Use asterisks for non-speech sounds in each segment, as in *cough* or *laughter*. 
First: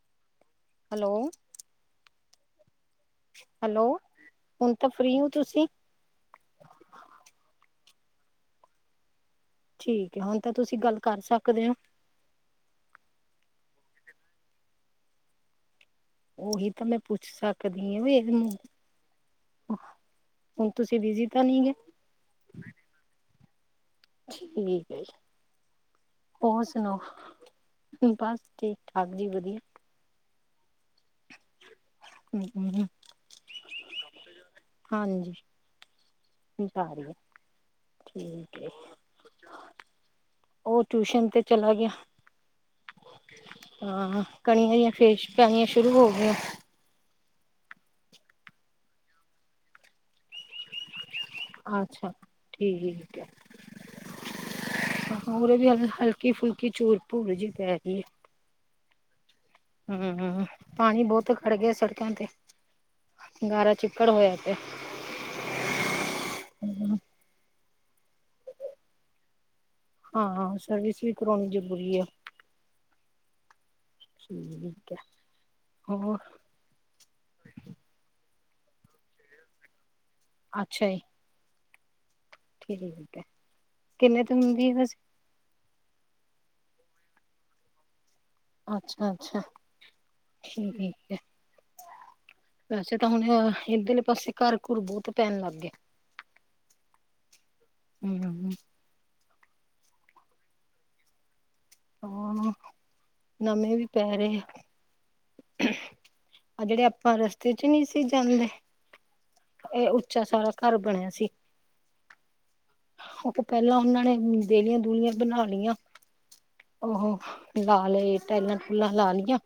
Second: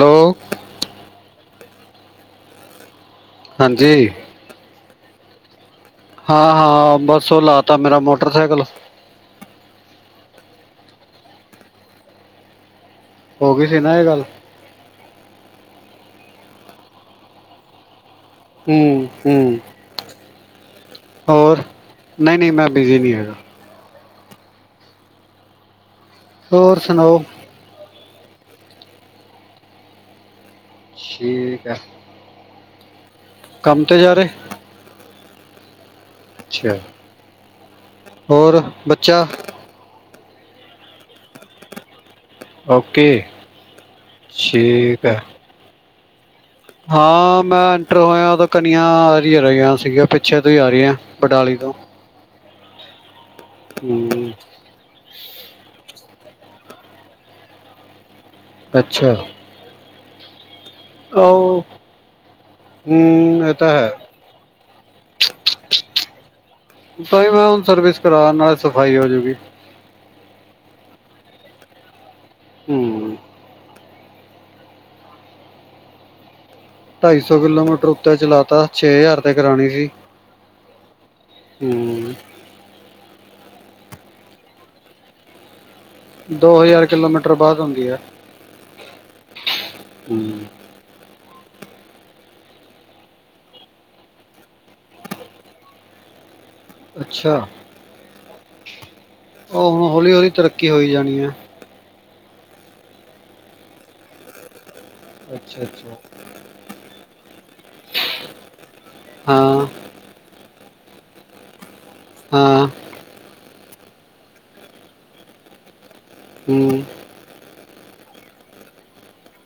Hello. Hello, hello ਹਾਂਜੀ ਹੁਣ ਤਾਂ ਫ੍ਰਰੀ ਹੋ ਤੁਸੀਂ। ਹਾਂ ਹਾਂ, ਬਸ ਔ ਲਾ ਤਾ ਮੇਰਾ ਮੋਟਰਸਾਈਕਲ। ਠੀਕ ਏ, ਹੁਣ ਤਾਂ ਤੁਸੀਂ ਗੱਲ ਕਰ ਸਕਦੇ ਹੋ। ਹੋ ਗਈ ਸੀ ਨਾ ਇਹ ਗੱਲ। ਉਹੀ ਤਾਂ, ਮੈਂ ਪੁੱਛ ਸਕਦੀ ਆ ਵੀ *unintelligible* ਹੂੰ ਹੂੰ ਹੁਣ ਤੁਸੀਂ ਬਿਜੀ ਤਾਂ ਨੀ ਹੋਰ ਗੇ। ਨਹੀਂ ਨਹੀਂ, ਮੈਂ ਬਿਜੀ ਨਹੀਂ ਹੈਗਾ। ਠੀਕ ਹੈ ਜੀ, ਔਰ ਸੁਣਾਓ? ਬਸ ਠੀਕ ਠਾਕ ਜੀ ਵਧੀਆ। ਠੀਕ ਹੈ। *unintelligible* ਕੰਮ ਤੇ ਜਾ ਰਹੇ। ਹਾਂਜੀ। *unintelligible* ਅੱਛਾ ਹੋਰ ਬੱਚਾ ਉਹ ਟਿਊਸ਼ਨ ਤੇ ਚਲਾ ਗਿਆ ਓਕੇ ਹਾਂ ਕਣੀਆਂ ਏ ਠੀਕ ਫਿਰ ਹੈ ਸ ਪੈਣੀਆਂ ਸ਼ੁਰੂ ਹੋ ਗਈਆਂ। ਹਾਂ ਮੈਂ ਐਂਟਰ ਹੋਇਆ ਕਣੀਆਂ ਆਂ ਰਹੀਆਂ ਸੀਗੀਆਂ ਪਿੱਛੇ ਤੋਂ ਹੀ ਆ ਰਹੀਆਂ। ਬਡਾਲੀ ਤੋਂ ਅੱਛਾ ਠੀਕ-ਠੀਕ, ਹੂੰ ਉਰੇ ਵੀ ਹਲਕੀ ਫੁਲਕੀ ਚੂੂਰ ਭੂੂਰ ਜਿਹੀ ਪੈ ਗਈ ਹੈ। ਅੱਛਾ, ਹੂੰ-ਹੂੰ, ਪਾਣੀ ਬਹੁਤ ਖੜ ਉਹ ਗਿਆ, ਸੜਕਾਂ ਤੇ ਗਾਰਾ ਚਿੱਕੜ ਹੋਇਆ ਪਿਆ। *inaudible* ਭਾਈ ਮੈਂ ਹੁਣ ਸਰਵਿਸ ਕਰਾ ਨਾਲੇ ਸਫ਼ਾਈ ਹੋਜੂਗੀ। ਹਾਂ ਸਰਵਿਸ ਵੀ ਕਰਵਾਉਣੀ ਜ਼ਰੂਰੀ ਹੈ। ਹੂੰ, ਠੀਕ ਹੈ ਹੋਰ ਢਾਈ ਸੌ ਕਿਲੋਮੀਟਰ ਉੱਤੇ ਚਲਾਤਾ ਛੇ ਹਜ਼ਾਰ ਤੇ ਕਰਾਣੀ ਸੀ। ਅੱਛਾ ਜੀ। ਹੂੰ, ਠੀਕ ਹੈ ਕਿੰਨੇ ਤੋਂ ਹੁੰਦੀ ਹੈ ਬਸ ਦੋ ਹਜ਼ਾਰ ਕਿਲੋਮੀਟਰ ਬਾਅਦ ਹੁੰਦੀ ਹੈ। ਅੱਛਾ-ਅੱਛਾ ਠੀਕ ਹੈ। ਵੈਸੇ ਤਾਂ ਹੁਣ ਇੱਧਰਲੇ ਪਾਸੇ ਘਰ-ਘੁਰ ਬਹੁਤ ਪੈਣ ਲੱਗ ਗਏ। ਅੱਛਾ ਹਮ ਉਹ ਹੁਣ ਹੌਲੀ-ਹੌਲੀ ਤਰੱਕੀ ਹੋ ਜਾਣੀ ਹੈ। ਹਾਂ ਨਵੇਂ ਵੀ ਪੈ ਰਹੇ ਆ। ਅੱਛਾ-ਅੱਛਾ, ਆ ਜਿਹੜੇ ਆਪਾਂ ਰਸਤੇ 'ਚ ਨਹੀਂ ਸੀ, ਜਾਂਦੇ ਹਾਂ ਇਹ ਉੱਚਾ ਸਾਰਾ ਘਰ ਬਣਿਆ ਸੀ। ਹਾਂ, ਉਹ ਤੇ ਪਹਿਲਾਂ ਉਹਨਾਂ ਨੇ ਦੇਲੀਆਂ ਦੁਲੀਆਂ ਬਣਾ ਲਈਆਂ। ਹੂੰ ਉਹੋ ਲਾ ਲਏ ਟਾਇਲਾਂ ਟੂਲਾਂ ਲਾ ਲਈਆਂ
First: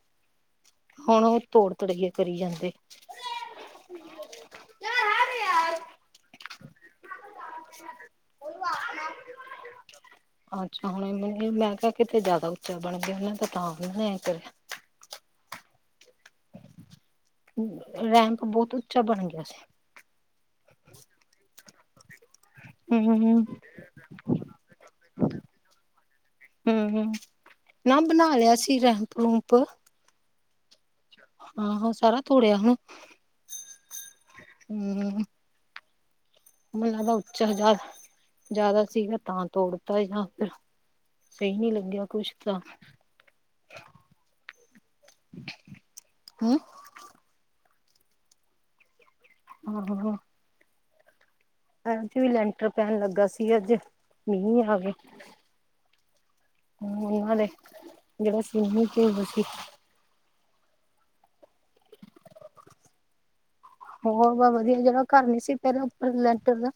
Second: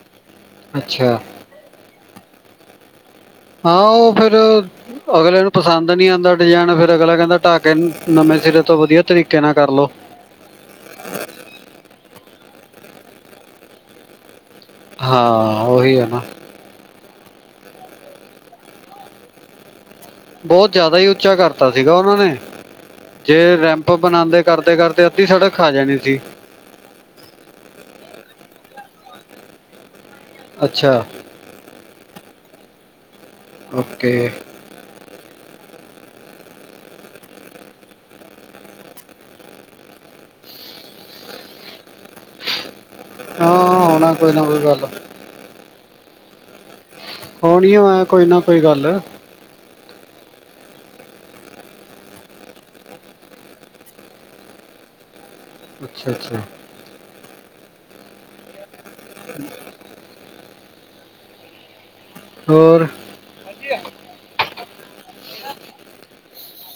ਅੱਛਾ ਹੁਣ ਉਹ ਤੋੜ ਤੁੜੀਏ ਕਰੀ ਜਾਂਦੇ। ਆਹ ਉਹ ਫੇਰ ਅਗਲੇ ਨੂੰ ਪਸੰਦ ਨਹੀਂ ਆਉਂਦਾ ਡਿਜ਼ਾਇਨ ਫਿਰ ਅਗਲਾ ਕਹਿੰਦਾ ਢਾਹਕੇ ਨਵੇਂ ਸਿਰੇ ਤੋਂ ਵਧੀਆ ਤਰੀਕੇ ਨਾਲ ਕਰਲੋ। ਅੱਛਾ ਹੁਣ ਮੈਂ ਕਿਹਾ ਕਿਤੇ ਜ਼ਿਆਦਾ ਉੱਚਾ ਬਣ ਗਿਆ ਉਹ ਤੇ ਤਾਂ ਉਹ ਨੇ ਕਰਿਆ। ਹਾਂ ਉਹੀ ਹੈ ਨਾ। ਰੈਂਪ ਬਹੁਤ ਉੱਚਾ ਬਣ ਗਿਆ ਸੀ। ਬਹੁਤ ਜ਼ਿਆਦਾ ਹੀ ਉੱਚਾ ਕਰਤਾ ਸੀਗਾ, ਉਹਨਾਂ ਨੇ ਹੂੰ। ਜੇ ਰੈਂ ਬਣਾਂਦੇ ਕਰਦੇ-ਕਰਦੇ ਅੱਧੀ ਸੜਕ ਖਾ ਜਾਣੀ ਸੀ। ਹੂੰ-ਹੂੰ ਨਾ ਬਣਾ ਲਿਆ ਸੀ ਰੈਂਪ ਰੂਂਪ ਅੱਛਾ, ਆਹੋ ਸਾਰਾ ਤੋੜਿਆ ਹਨਾ। ਓਕੇ, ਹੂੰ *unintelligible* ਮੈਨੂੰ ਲਗਾ ਦਾ ਉੱਚਾ ਜਿਆਦਾ ਜ਼ਿਆਦਾ ਸੀਗਾ ਤਾਂ ਤੋੜਤਾ ਜਾਂ ਫਿਰ ਸਹੀ ਨਹੀਂ ਲੱਗਿਆ ਕੁਛ ਤਾਂ ਹਾਂ ਆ ਨਾ ਕੋਈ ਨਾ ਕੋਈ ਗੱਲ ਹੂੰ, ਹੋਨੀ ਹੋ ਕੋਈ ਨਾ ਕੋਈ ਗੱਲ *unintelligible* ਅਜ ਵੀ ਲੈਂਟਰ ਪੈਣ ਲੱਗਾ ਸੀ, ਅੱਜ ਮੀਂਹ ਆ ਗਿਆ। ਅੱਛਾ-ਅੱਛਾ, ਹੂੰ ਉਹਨਾਂ ਦੇ ਜਿਹੜਾ ਸੀਂਮਟ ਹੈਗਾ ਸੀ। ਹੋਰ ਹੋ ਵ ਵਧੀਆ ਜੇੜਾ ਘਰ ਨੀ ਸੀ, ਪਰੇ ਉੱਪਰ ਲੈਟਰ ਦਾ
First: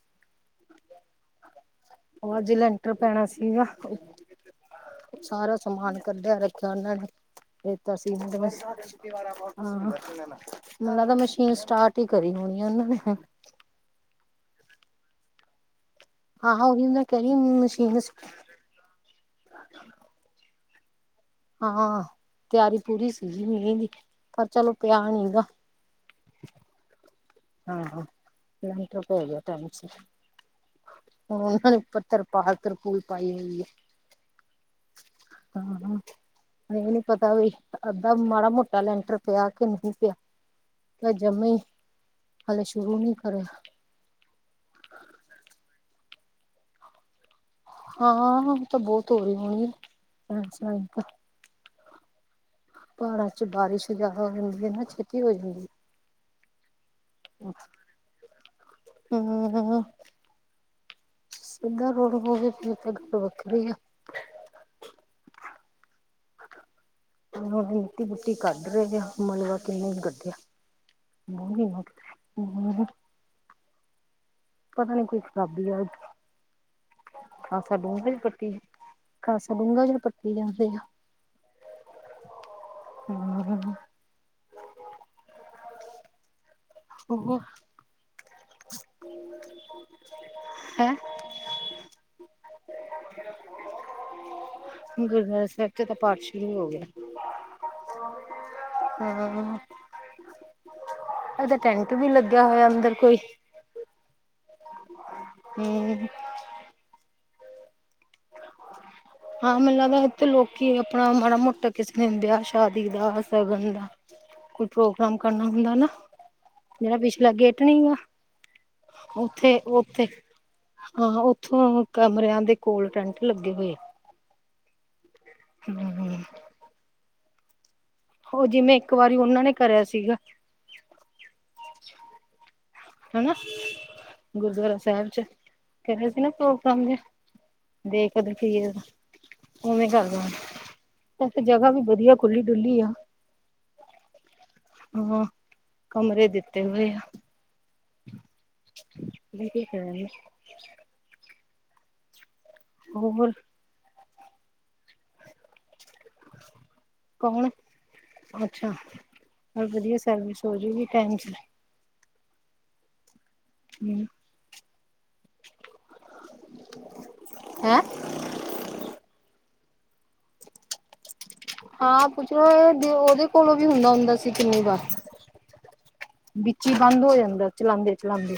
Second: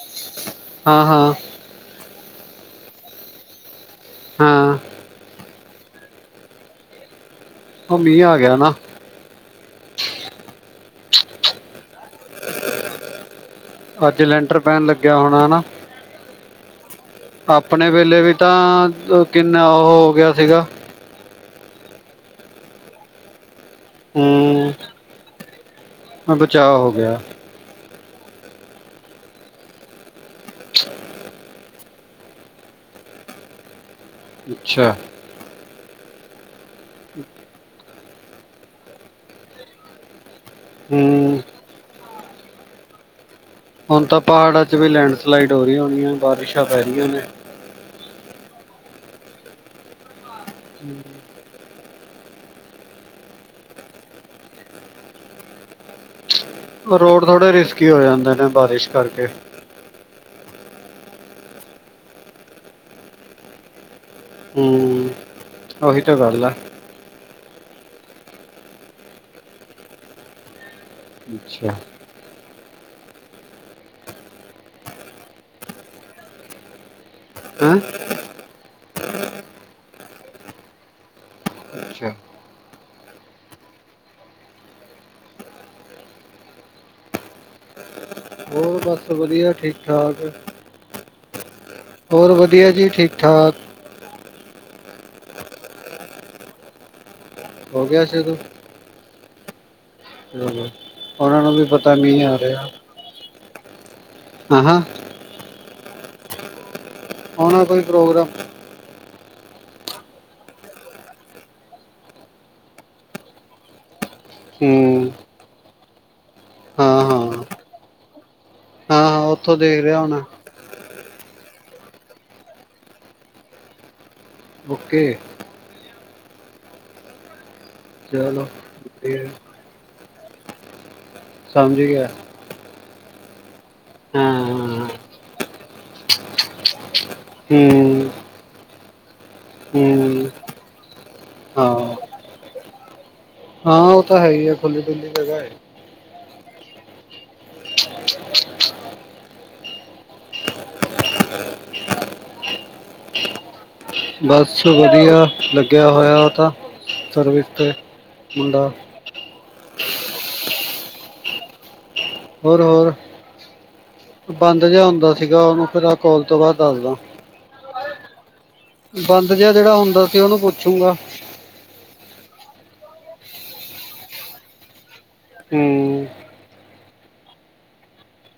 ਹਾਂ-ਹਾਂ। ਉਹ ਅੱਜ ਲੈਂਟਰ ਪੈਣਾ ਸੀਗਾ। ਹਾਂ ਸਾਰਾ ਸਮਾਨ ਕੱਢਿਆ ਰੱਖਿਆ, ਉਹਨਾਂ ਨੇ ਰੇਤਾ ਉਹ ਸੀ। ਮੀਂਹ ਆ ਮੈਨੂੰ ਗਿਆ ਨਾ ਲਗਦਾ, ਮਸ਼ੀਨ ਸਟਾਰਟ ਹੀ ਕਰੀ ਹੋਣੀ ਉਹਨਾਂ ਅੱਜ ਲੈਂਟਰ ਪੈਣ ਲੱਗਿਆ ਹੋਣਾ ਹਨਾ। ਹਾਂ ਔਹੀ ਮੈ। ਆਪਣੇ ਵੇਲੇ ਵੀ ਤਾਂ, ਕਿੰਨਾ ਉਹ ਹੋ ਗਿਆ ਸੀਗਾ। ਹਾਂ ਤਿਆਰੀ ਪੂਰੀ ਸੀਗੀ, ਮੀਂਹ ਦੀ। ਹੂੰ, ਚਲੋ ਪਿਆ ਨੀ ਗਾ। ਮ ਬਚਾਅ ਹੋ ਗਿਆ। ਹਾਂ-ਹਾਂ। *unintelligible* ਹੁਣ, ਉਹਨਾਂ ਨੇ ਉੱਪਰ ਤਰਪਾਲ ਤਰਪੂਲ ਪਾਈ ਹੋਈ ਹੈ। ਅੱਛਾ। ਹਾਂ-ਹਾਂ। ਨਹੀਂ-ਨਹੀਂ ਪਤਾ ਵੀ ਅੱਧਾ ਮਾੜਾ ਮੋਟਾ ਲੈਂਟਰ ਪਿਆ, ਕਿ ਨਹੀਂ ਪਿਆ। ਫੇਰ ਹੂੰ ਜੰਮੀ ਹਲੇ ਸ਼ੁਰੂ ਨਹੀਂ ਕਰਿਆ। ਹੁਣ ਤਾਂ ਪਹਾੜਾਂ 'ਚ ਵੀ ਲੈਂਡਸਲਾਈਡ ਹੋ ਰਹੀਆਂ, ਹੋਣੀਆਂ ਬਾਰਿਸ਼ਾਂ ਪੈ ਰਹੀਆਂ ਨੇ। ਹਾਂ ਤਾਂ ਬਹੁਤ ਹੋ ਰਹੀ ਹੋਣੀ ਆ ਸੀ ਸਣੀ ਤਾਂ ਪਹਾੜਾਂ ਚ ਬਾਰਿਸ਼ ਜ਼ਿਆਦਾ ਹੋ ਜਾਂਦੀ ਹੈ, ਨਾ ਛੇਤੀ ਹੋ ਜਾਂਦੀ ਹੈ। ਰੋਡ ਥੋੜੇ ਰਿਸਕੀ ਹੋ, ਜਾਂਦੇ ਨੇ ਬਾਰਿਸ਼ ਕਰਕੇ। ਹੂੰ,। ਸਿਧਾ ਰੋੜ ਹੋਵੇ, ਤਾਂ ਗੱਲ ਵੱਖਰੀ ਆ। ਹੂੰ, ਆਹੀ ਤਾ ਗੱਲ ਐ ਹੁਣ ਮਿੱਟੀ ਮੁਟੀ ਕੱਢ ਰਹੇ ਆ, ਮਤਲਬ ਕਿੰਨਾ ਹੀ ਕੱਢਿਆ। ਅੱਛਾ *unintelligible* ਪਤਾ ਨੀ ਕੋਈ ਖ਼ਰਾਬੀ ਅਜ ਹਸ ਹਾਂ ਡੂੰਘ ਪੱਟੀ। ਖਾਸਾ ਡੂੰਘਾ ਜਿਰ ਪੱਟ ਜਾਂਦੇ ਆ ਅੱਛਾ ਹੂੰ। ਉਹ ਹੋਰ ਬਸ ਵਧੀਆ ਠੀਕ-ਠਾਕ। ਹੈ। ਹੋਰ ਵਧੀਆ ਜੀ ਠੀਕ ਠਾਕ। ਗੁਰਦੁਆਰਾ ਸਾਹਿਬ ਚ ਤਾਂ ਪਾਠ ਸ਼ੁਰੂ ਹੋ ਗਿਆ। ਹੋ ਗਿਆ ਸੀ ਉਦੋਂ ਹਾਂ, ਉਹਨਾਂ ਨੂੰ ਵੀ ਪਤਾ ਨਹੀਂ ਆ ਰਿਹਾ। ਅਧਰ ਕੋਈ ਆ ਹਾ। ਹੂੰ। ਆਣਾ ਕੋਈ ਪ੍ਰੋਗਰਾਮ। ਹਾਂ ਮੈਨੂੰ ਲੱਗਦਾ ਇੱਥੇ ਲੋਕੀ ਆਪਣਾ ਮਾੜਾ ਮੋਟਾ ਕਿਸੇ ਵਿਆਹ ਸ਼ਾਦੀ ਦਾ ਸ਼ਗਨ ਦਾ। ਕੋਈ ਹੂੰ ਪ੍ਰੋਗਰਾਮ ਕਰਨਾ ਹੁੰਦਾ ਨਾ ਹਾਂ ਜਿਹੜਾ ਹਾਂ ਪਿਛਲਾ ਗੇਟ ਨੀ ਗਾ ਹਾਂ ਹਾਂ ਉੱਥੋਂ ਉੱਥੇ ਦੇਖ ਰਿਹਾ -ਉੱਥੇ ਹੋਣਾ ਹਾਂ ਉੱਥੋਂ ਕਮਰਿਆਂ ਦੇ ਕੋਲ ਟੈਂਟ ਲੱਗੇ ਹੋਏ। ਓਕੇ ਹਮ- ਹਮ। ਚਲੋ ਉਹ ਜਿਵੇਂ ਇੱਕ ਵਾਰੀ ਵਧੀਆ, ਉਹਨਾਂ ਨੇ ਕਰਿਆ ਸੀਗਾ। ਸਮਝ ਗਿਆ। ਹਨਾ, ਗੁਰਦੁਆਰਾ ਹਾਂ ਸਾਹਿਬ ਚ ਕਰਿਆ ਸੀ ਨਾ ਪ੍ਰੋਗਰਾਮ ਦੇ। ਹੂੰ ਦੇਖ ਓਧਰ ਕੀ ਏ, ਔਵੇਂ ਈ ਕਰਦਾ। ਹੂੰ ਵੈਸੇ ਹਾਂ ਜਗ੍ਹਾ ਵੀ ਵਧੀਆ ਖੁੱਲ੍ਹੀ ਡੁੱਲੀ ਆ। ਹਾਂ, ਓਹ ਤਾਂ ਹੈ ਈ ਹੈ ਖੁੱਲੀ ਡੁਲੀ ਹਾਂ ਜਗ੍ਹਾ ਹੈ। ਕਮਰੇ ਦਿੱਤੇ ਹੋਏ ਆ, ਵਈ ਕੋਈ ਕੇ ਨਾ। ਹੋਰ? ਬਸ ਵਧੀਆ, ਲੱਗਿਆ ਹੋਇਆ ਓਹ ਤਾਂ, ਸਰਵਿਸ ਕੌਣ ਤੇ ਮੁੰਡਾ। ਹੋਰ ਵਧੀਆ, ਸਰਵਿਸ ਹੋਜੂਗੀ ਟਾਈਮ ਸਿਰ। ਹੋਰ ਹੋਰ ਹੂੰ। ਬੰਦ ਜਾ ਹੁੰਦਾ ਸੀਗਾ ਓਹਨੂੰ ਫਿਰ ਆ ਕੋਲ ਤੋਂ ਬਾਦ ਦੱਸਦਾ। ਹੈਂ। ਬੰਦ ਜਿਹਾ ਜਿਹੜਾ ਹੁੰਦਾ ਸੀ ਓਹਨੂੰ ਪੁੱਛੂਗਾ। ਹਾਂ, ਪੁੱਛ ਲੋ ਓਹ ਦੇ ਓਦੇ ਕੋਲੋਂ ਵੀ ਹੁੰਦਾ- ਹੁੰਦਾ ਸੀ ਕਿੰਨੀ ਦਾ। ਹੂੰ। ਵਿੱਚ ਹੀ ਬੰਦ ਹੋ ਜਾਂਦਾ ਚਲਾਉਦੇ-ਚਲਾਉਦੇ।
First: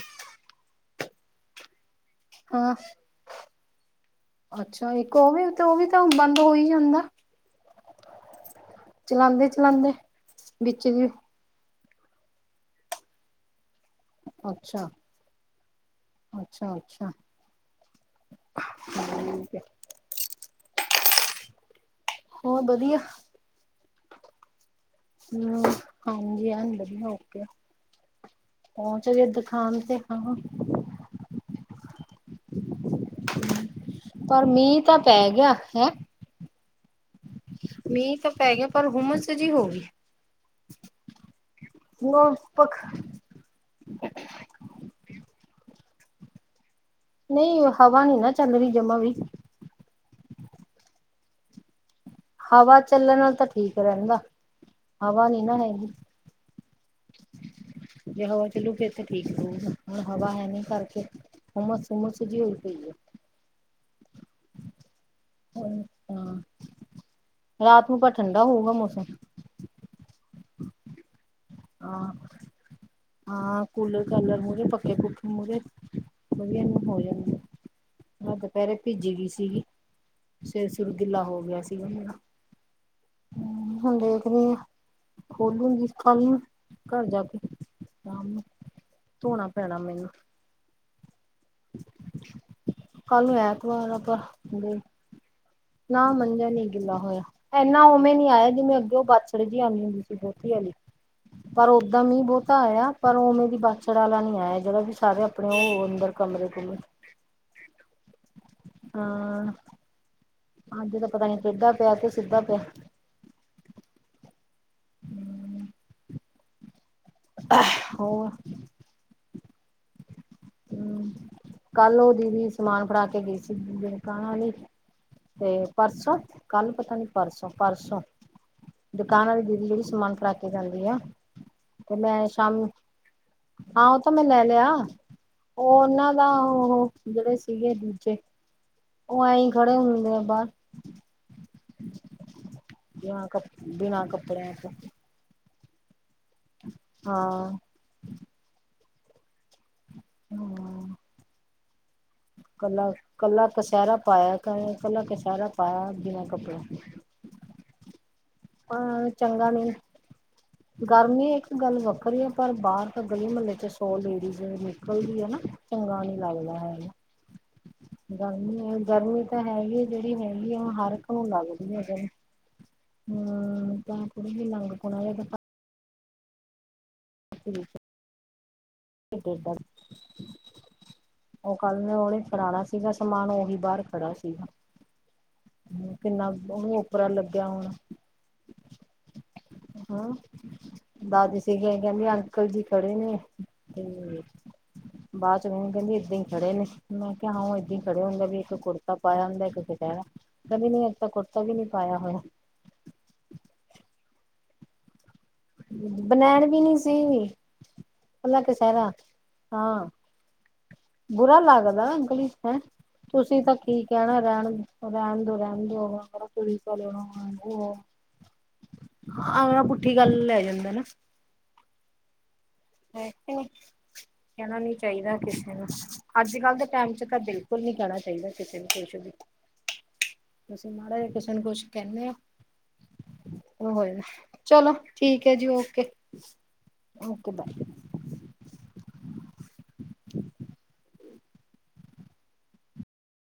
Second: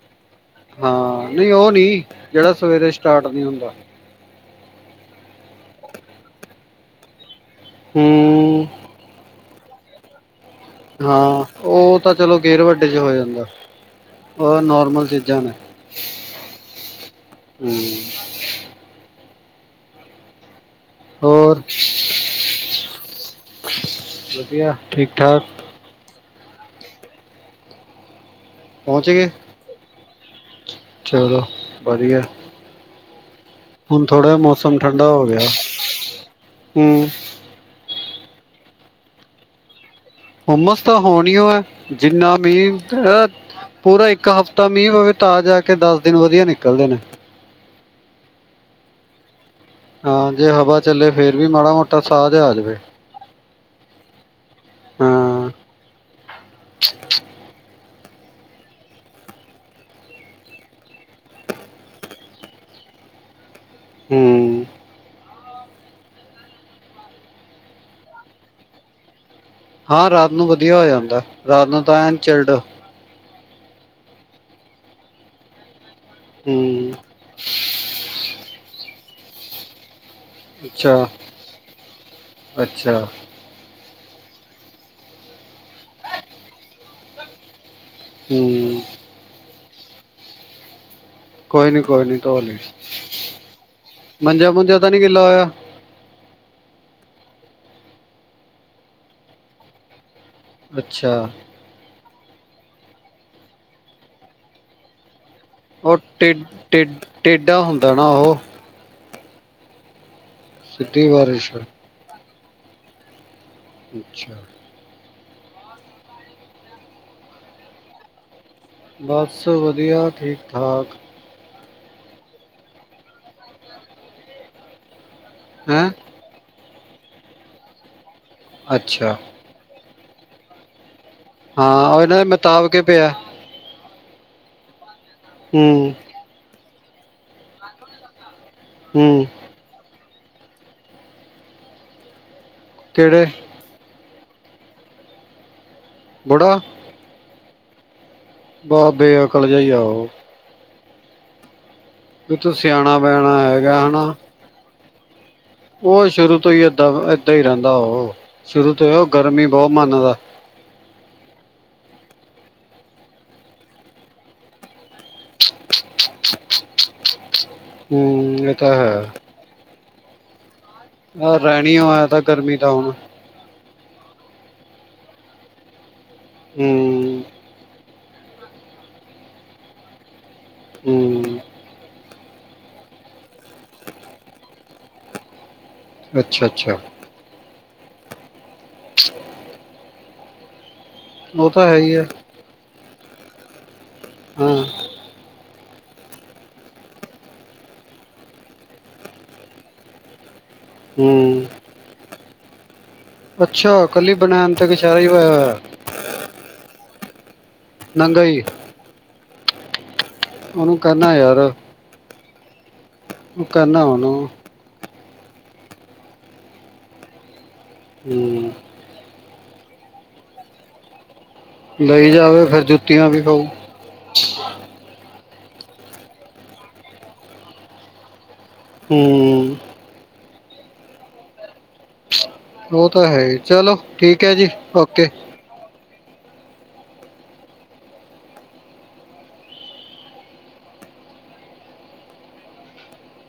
ਹਾਂ ਨਹੀਂ ਉਹ ਨੀ, ਜਿਹੜਾ ਹਾਂ ਸਵੇਰੇ ਸਟਾਰਟ ਨੀ ਹੁੰਦਾ। ਅੱਛਾ, ਇੱਕ ਉਹ ਵੀ ਤੇ ਉਹ ਵੀ ਤਾਂ ਬੰਦ ਹੋ ਹੀ ਜਾਂਦਾ। ਹੂੰ। ਹੂੰ। ਚਲਾਉਂਦੇ-ਚਲਾਉਂਦੇ। ਹਾਂ, ਉਹ ਤਾਂ ਚਲੋ ਗੇਰ ਵੱਡੇ ਚ ਹੋ ਜਾਂਦਾ। ਉਹ ਨੋਰਮਲ ਚੀਜ਼ਾਂ ਨੇ, ਅੱਛਾ-ਅੱਛਾ-ਅੱਛਾ ਹੂੰ। ਠੀਕ ਏ। ਹੋਰ? ਹੋਰ ਵਧੀਆ, ਵਧੀਆ ਠੀਕ ਠਾਕ ਹੂੰ। ਹਾਂਜੀ ਐਣ ਵਧੀਆ ਓਕੇ, ਪਹੁੰਚ ਗਏ ਦੁਕਾਨ ਤੇ ਹਾਂ। ਚਲੋ ਵਧੀਆ। ਹੁਣ ਥੋੜਾ ਜਾ ਪਰ ਮੌਸਮ ਮੀਂਹ ਤਾਂ ਠੰਡਾ ਪੈ ਹੋ ਗਿਆ ਆ, ਹੈਂ ਹੂੰ। ਮੀਂਹ ਤਾਂ ਪੈ ਗਿਆ ਪਰ ਹੁਮਸ ਜਿਹੀ ਹੋ ਗਈ। ਹੁੰਮਸ ਤਾਂ ਹੋਣਿਓ ਐ, ਜਿੰਨਾ ਉਹ ਪੱਖ ਮੀਂਹ ਪੈ ਪੂਰਾ ਇੱਕ ਹਫ਼ ਤਾਂ ਮੀਂਹ ਪਵੇ ਤਾਂ ਜਾ ਕੇ ਦਸ ਦਿਨ ਵਧੀਆ ਨਿਕਲਦੇ ਨੇ। ਨਹੀਂ ਹਵਾ ਨੀ ਨਾ ਚੱਲ ਰਹੀ ਜਮਾ ਵੀ। ਹਾਂ, ਜੇ ਹਵਾ ਚੱਲੇ ਫੇਰ ਵੀ ਮਾੜਾ ਮੋਟਾ ਸਾਹ ਜਿਹਾ ਆ ਜਾਵੇ। ਹਵਾ ਚੱਲਣ ਨਾਲ ਤਾਂ ਠੀਕ ਰਹਿੰਦਾ। ਹਵਾ ਨੀ ਹਾਂ, ਨਾ ਹੈਗੀ। ਜੇ ਹਵਾ ਚੱਲੂ ਫੇਰ ਤੇ ਠੀਕ ਰਹੂਗਾ, ਹੁਣ ਹਵਾ ਹੈ ਨੀ ਕਰਕੇ ਹੁੰਮਸ-ਹੁੰਮਸ ਜੀ ਹੋਈ ਪਈ ਐ। ਹੂੰ। ਅੱ ਆ, ਰਾਤ ਨੂੰ ਤਾ ਠੰਡਾ ਹੋਊਗਾ ਮੌਸਮ। ਹਾਂ, ਰਾਤ ਨੂੰ ਵਧੀਆ ਹੋ ਜਾਂਦਾ, ਰਾਤ ਨੂੰ ਤਾਂ ਹਾਂ ਐਨ ਚਿਲਡ। ਹਾਂ, ਕੂਲਰ-ਕਾਲਰ ਮੂਹਰੇ, ਪੱਖੇ ਪੁਖੇ ਮੂਹਰੇ ਵਧੀਆ ਇਹਨੂ ਹੂੰ, ਹੋ ਜਾਣ ਮੈਂ ਦੁਪਹਿਰੇ ਭਿੱਜੀ ਗੀ ਸੀਗੀ। ਸਿਰ ਸੁਰ ਅੱਛਾ, ਗਿੱਲਾ ਹੋ ਗਿਆ ਸੀਗਾ ਮੇਰਾ। ਅੱਛਾ। ਹੂੰ, ਹੁਣ ਦੇਖਦੀ, ਖੋਲੂੰਗੀ ਕੱਲ ਨੂੰ ਘਰ ਜਾ ਕੇ। ਸਾਮ ਨੂੰ, ਹੂੰ, ਧੋਣਾ ਪੈਣਾ ਮੈਨੂੰ। ਕੋਈ ਨੀ ਕੋਈ ਨੀ ਧੋਲੀ, ਕੱਲ ਨੂੰ ਐਤਵਾਰ ਆ ਮੰਜਾ -ਮੂੰਜਾ ਪਰ ਤਾਂ ਨੀ ਗਿੱਲਾ ਹੋਇਆ ਨਾ ਮੰਜਾ ਨੀ ਗਿੱਲਾ ਹੋਇਆ, ਐਨਾ ਔਵੇਂ ਨੀ ਆਇਆ ਜਿਵੇਂ ਅੱਗੇ ਔ ਬਾਛੜ ਜੀ ਆਉਂਦੀ ਹੁੰਦੀ ਸੀ। ਬੋਤੀ ਆਂਲੀ। ਅੱਛਾ, ਪਰ ਓੱਦਾਂ ਮੀਂਹ ਬਹੁਤਾ ਆਯਾ, ਪਰ ਔਵੇਂ ਦੀ ਬਾਛੜ ਆਲਾ ਨੀ ਆਯਾ, ਜੇੜਾ ਵੀ ਸਾਰੇ ਅਪਣੇ ਓਹ ਅੰਦਰ ਕਮਰੇ ਕੁਮਰੇ ਟੇਡ-ਟੇਡ-ਟੇਡਾ ਹੁੰਦਾ ਨਾ ਓਹ। ਹਾਂ, ਅੱਜ ਤਾਂ ਸਿੱਧੀ ਪਤਾ ਨੀ, ਬਾਰਿਸ਼। ਟੇਡਾ ਪਿਆ ਕੇ ਸਿੱਧਾ ਪਿਆ। ਅੱਛਾ। ਹੂੰ। *unintelligible* ਹੋਰ ਬਸ, ਵਧੀਆ ਠੀਕ -ਠਾਕ। ਹਮ। ਕੱਲ ਉਹ ਦੀਦੀ ਸਮਾਨ ਫੜਾ ਕੇ ਗਈ ਸੀ, ਦੁਕਾਨ ਆਲੀ, ਤੇ ਹੈਂ, ਪਰਸੋਂ? ਕੱਲ ਪਤਾ ਨੀ, ਪਰਸੋਂ - ਪਰਸੋਂ, ਅੱਛਾ। ਦੁਕਾਨ ਆਲੀ ਦੀਦੀ, ਜੇੜੀ ਸਮਾਨ ਫੜਾ ਕੇ ਜਾਂਦੀ ਆ। ਹਾਂ, ਤੇ ਉਹ ਇਹਨਾਂ ਦੇ ਮੈਂ ਸ਼ਾਮ ਮਿਤਾਬ ਅਗੇ ਪਿਆ। ਹਾਂ, ਉਹ ਤਾਂ ਮੈਂ ਲੈ ਲਿਆ। ਉਹ ਹੂੰ, ਉਹਨਾਂ ਦਾ, ਉਹ ਜਿਹੜੇ ਸੀਗੇ ਦੂਜੇ, ਉਹ ਹੂੰ, ਆਈ। ਖੱੜੇ ਹੁੰਦੇ ਆ ਬਾਹਰ, ਯਾ ਕਿਹੜੇ? ਕੱਪ ੜੇ। ਬਿਨਾਂ ਕੱਪੜਿਆਂ ਤੋਂ। ਬੁੜ੍ਹਾ। ਹਾਂ। ਬਾ ਬੇਅਕਲ ਜੇਹਾ ਹੀ ਹੈ ਉਹ। ਹੂੰ। ਵੀ ਤੂੰ ਕੱਲਾ - ਸਿਆਣਾ-ਬਿਆਣਾ ਕੱਲਾ ਹੈਗਾ ਕਛਹਿਰਾ ਹਨਾ। ਪਾਇਆ, ਕੱਲਾ ਕਛਹਿਰਾ। ਉਹ ਸ਼ੁਰੂ ਤੋਂ ਹੀ ਏਦਾਂ - ਏਦਾਂ ਹੀ ਰਹਿੰਦਾ ਔ, ਸ਼ੁਰੂ ਤੋਂ ਹੀ ਔ ਅ ਗਰਮੀ ਚੰਗਾ ਬਹੁਤ ਨਹੀਂ ਮੰਨਦਾ। ਗਰਮੀ ਇੱਕ ਗੱਲ ਵੱਖਰੀ ਹੈ, ਪਰ ਬਾਹਰ ਤਾਂ ਗਲੀ ਮਹੱਲੇ 'ਚ ਸੌ ਲੇਡੀਜ਼ ਨਿਕਲਦੀ ਹੈ ਨਾ। ਚੰਗਾ ਨੀ ਲੱਗਦਾ ਹੈ। ਹੂੰ ਇਹ ਗਰਮੀ ਤਾਂ ਹੈ, ਗਰਮੀ ਤਾਂ ਹੈਗੀ ਹੈ ਜਿਹੜੀ ਹੈਗੀ ਆ, ਉਹ ਹਰ ਆ ਰਹਿਣੀ ਹੋ ਹੈ, ਤਾਂ ਗਰਮੀ ਤਾਂ ਹੁਣ। ਹੁੰ, *unintelligible* ਤਾਂ ਵੀ ਲਗਣਾ ਤਾਂ ਹੁੰ,। ਅੱ *unintelligible* ਉਹ ਹੂੰ ਕੱਲ ਨੇ, ਔ ਨੇ ਫੜਾਣਾ ਸੀ। ਜਿੱਦਾਂ ਸਮਾਨ, ਉਹੀ ਬਾਹਰ ਖੜਾ ਸੀਗਾ। ਕਿੰਨਾ, ਅੱਛਾ ਉਹਨੂੰ ਅੱਛਾ ਔਪਰਾ ਲੱਗਿਆ ਹੋਣਾ। ਹਾਂ, ਦਾਦੀ ਉਹ ਤਾਂ ਹੈ ਸੀਗੇ। ਹੀ ਹੈ ਕਹਿੰਦੀ, ਅੰਕਲ ਜੀ ਖੜੇ ਨੇ। ਹਾਂ। ਬਾਅਦ 'ਚ ਮੈਨੂੰ ਕਹਿੰਦੀ, ਇਦਾਂ ਹੀ ਖੜੇ ਨੇ। ਮੈ ਕਿਹਾ, ਹਾ ਔ ਏਦਾਂ ਹੀ ਖੜੇ ਹੁੰਦੇ, ਵੀ ਇੱਕ ਕੁੜਤਾ ਪਾਇਆ ਹੁੰਦਾ, ਇੱਕ ਕਚਹਿਰਾ। ਕਹਦੀ ਨਹੀ, ਆਜ ਤਾਂ ਕੁੜਤਾ ਹੂੰ ਵੀ ਨੀ ਪਾਇਆ ਹੋਇਆ। ਅੱਛਾ, ਘਲੀ ਬਨੈਨ ਤੇ ਕਛੈਹਿਰਾ ਹੀ ਹੋਇਆ ਹੋਇਆ? ਬਨੈਨ ਵੀ ਨੀ ਸੀ, ਨੰਗਾ ਹੀ ਘਲ੍ਹਾ ਕਛੇਹਿਰਾ ਹਾਂ। ਔ ਨੂੰ ਬੁਰਾ ਲੱਗਦਾ ਗਲੀ ਚ, ਐ ਤੁਸੀਂ ਤਾਂ ਕੀ ਕਹਿਣਾ ਰਹਿਣ ਦੋ ਰਹਿਣ ਦੋ, ਰਹਿਣ ਦੋ ਪੁਲਿਸ ਵਾਲੇ ਆਉਣਾ ਏ। ਹੂੰ। ਆਹੋ, ਬੁੱਟਿਕ ਆਲੇ ਲੈ ਜਾਂਦਾ ਨਾ? ਲਈ ਜਾਵੇ, ਫਿਰ ਜੁ ਹੈ ਕਿ ਨਹੀ? ਕਹਿਣਾ ਨੀ ਚਾਹੀਦਾ ਕਿਸੇ ਨੂੰ, ਅੱਜ - ਕੱਲ ਦੇ ਟਾਈਮ 'ਚ ਤਾਂ, ਬਿਲਕੁਲ ਨੀ ਕਹਿਣਾ ਚਾਹੀਦਾ। ਕਿਸੇ ਨੂੰ ਕੁਛ ਨਹੀ, ਹੂੰ ਅਸੀਂ ਮਾੜਾ ਕਿਸੇ ਨੂੰ ਕੁਛ ਕਹਿੰਨੇ ਆ। ਉਹ ਤਾਂ ਹੈ ਹੀ। ਔ ਚਲੋ ਹੋਏ ਠੀਕ ਹੈ ਜੀ ਚਲੋ, ਓਕੇ ਠੀਕ ਹੈ ਜੀ, ਔ ਕੇ। ਕਿਦਾਂ ਦੀ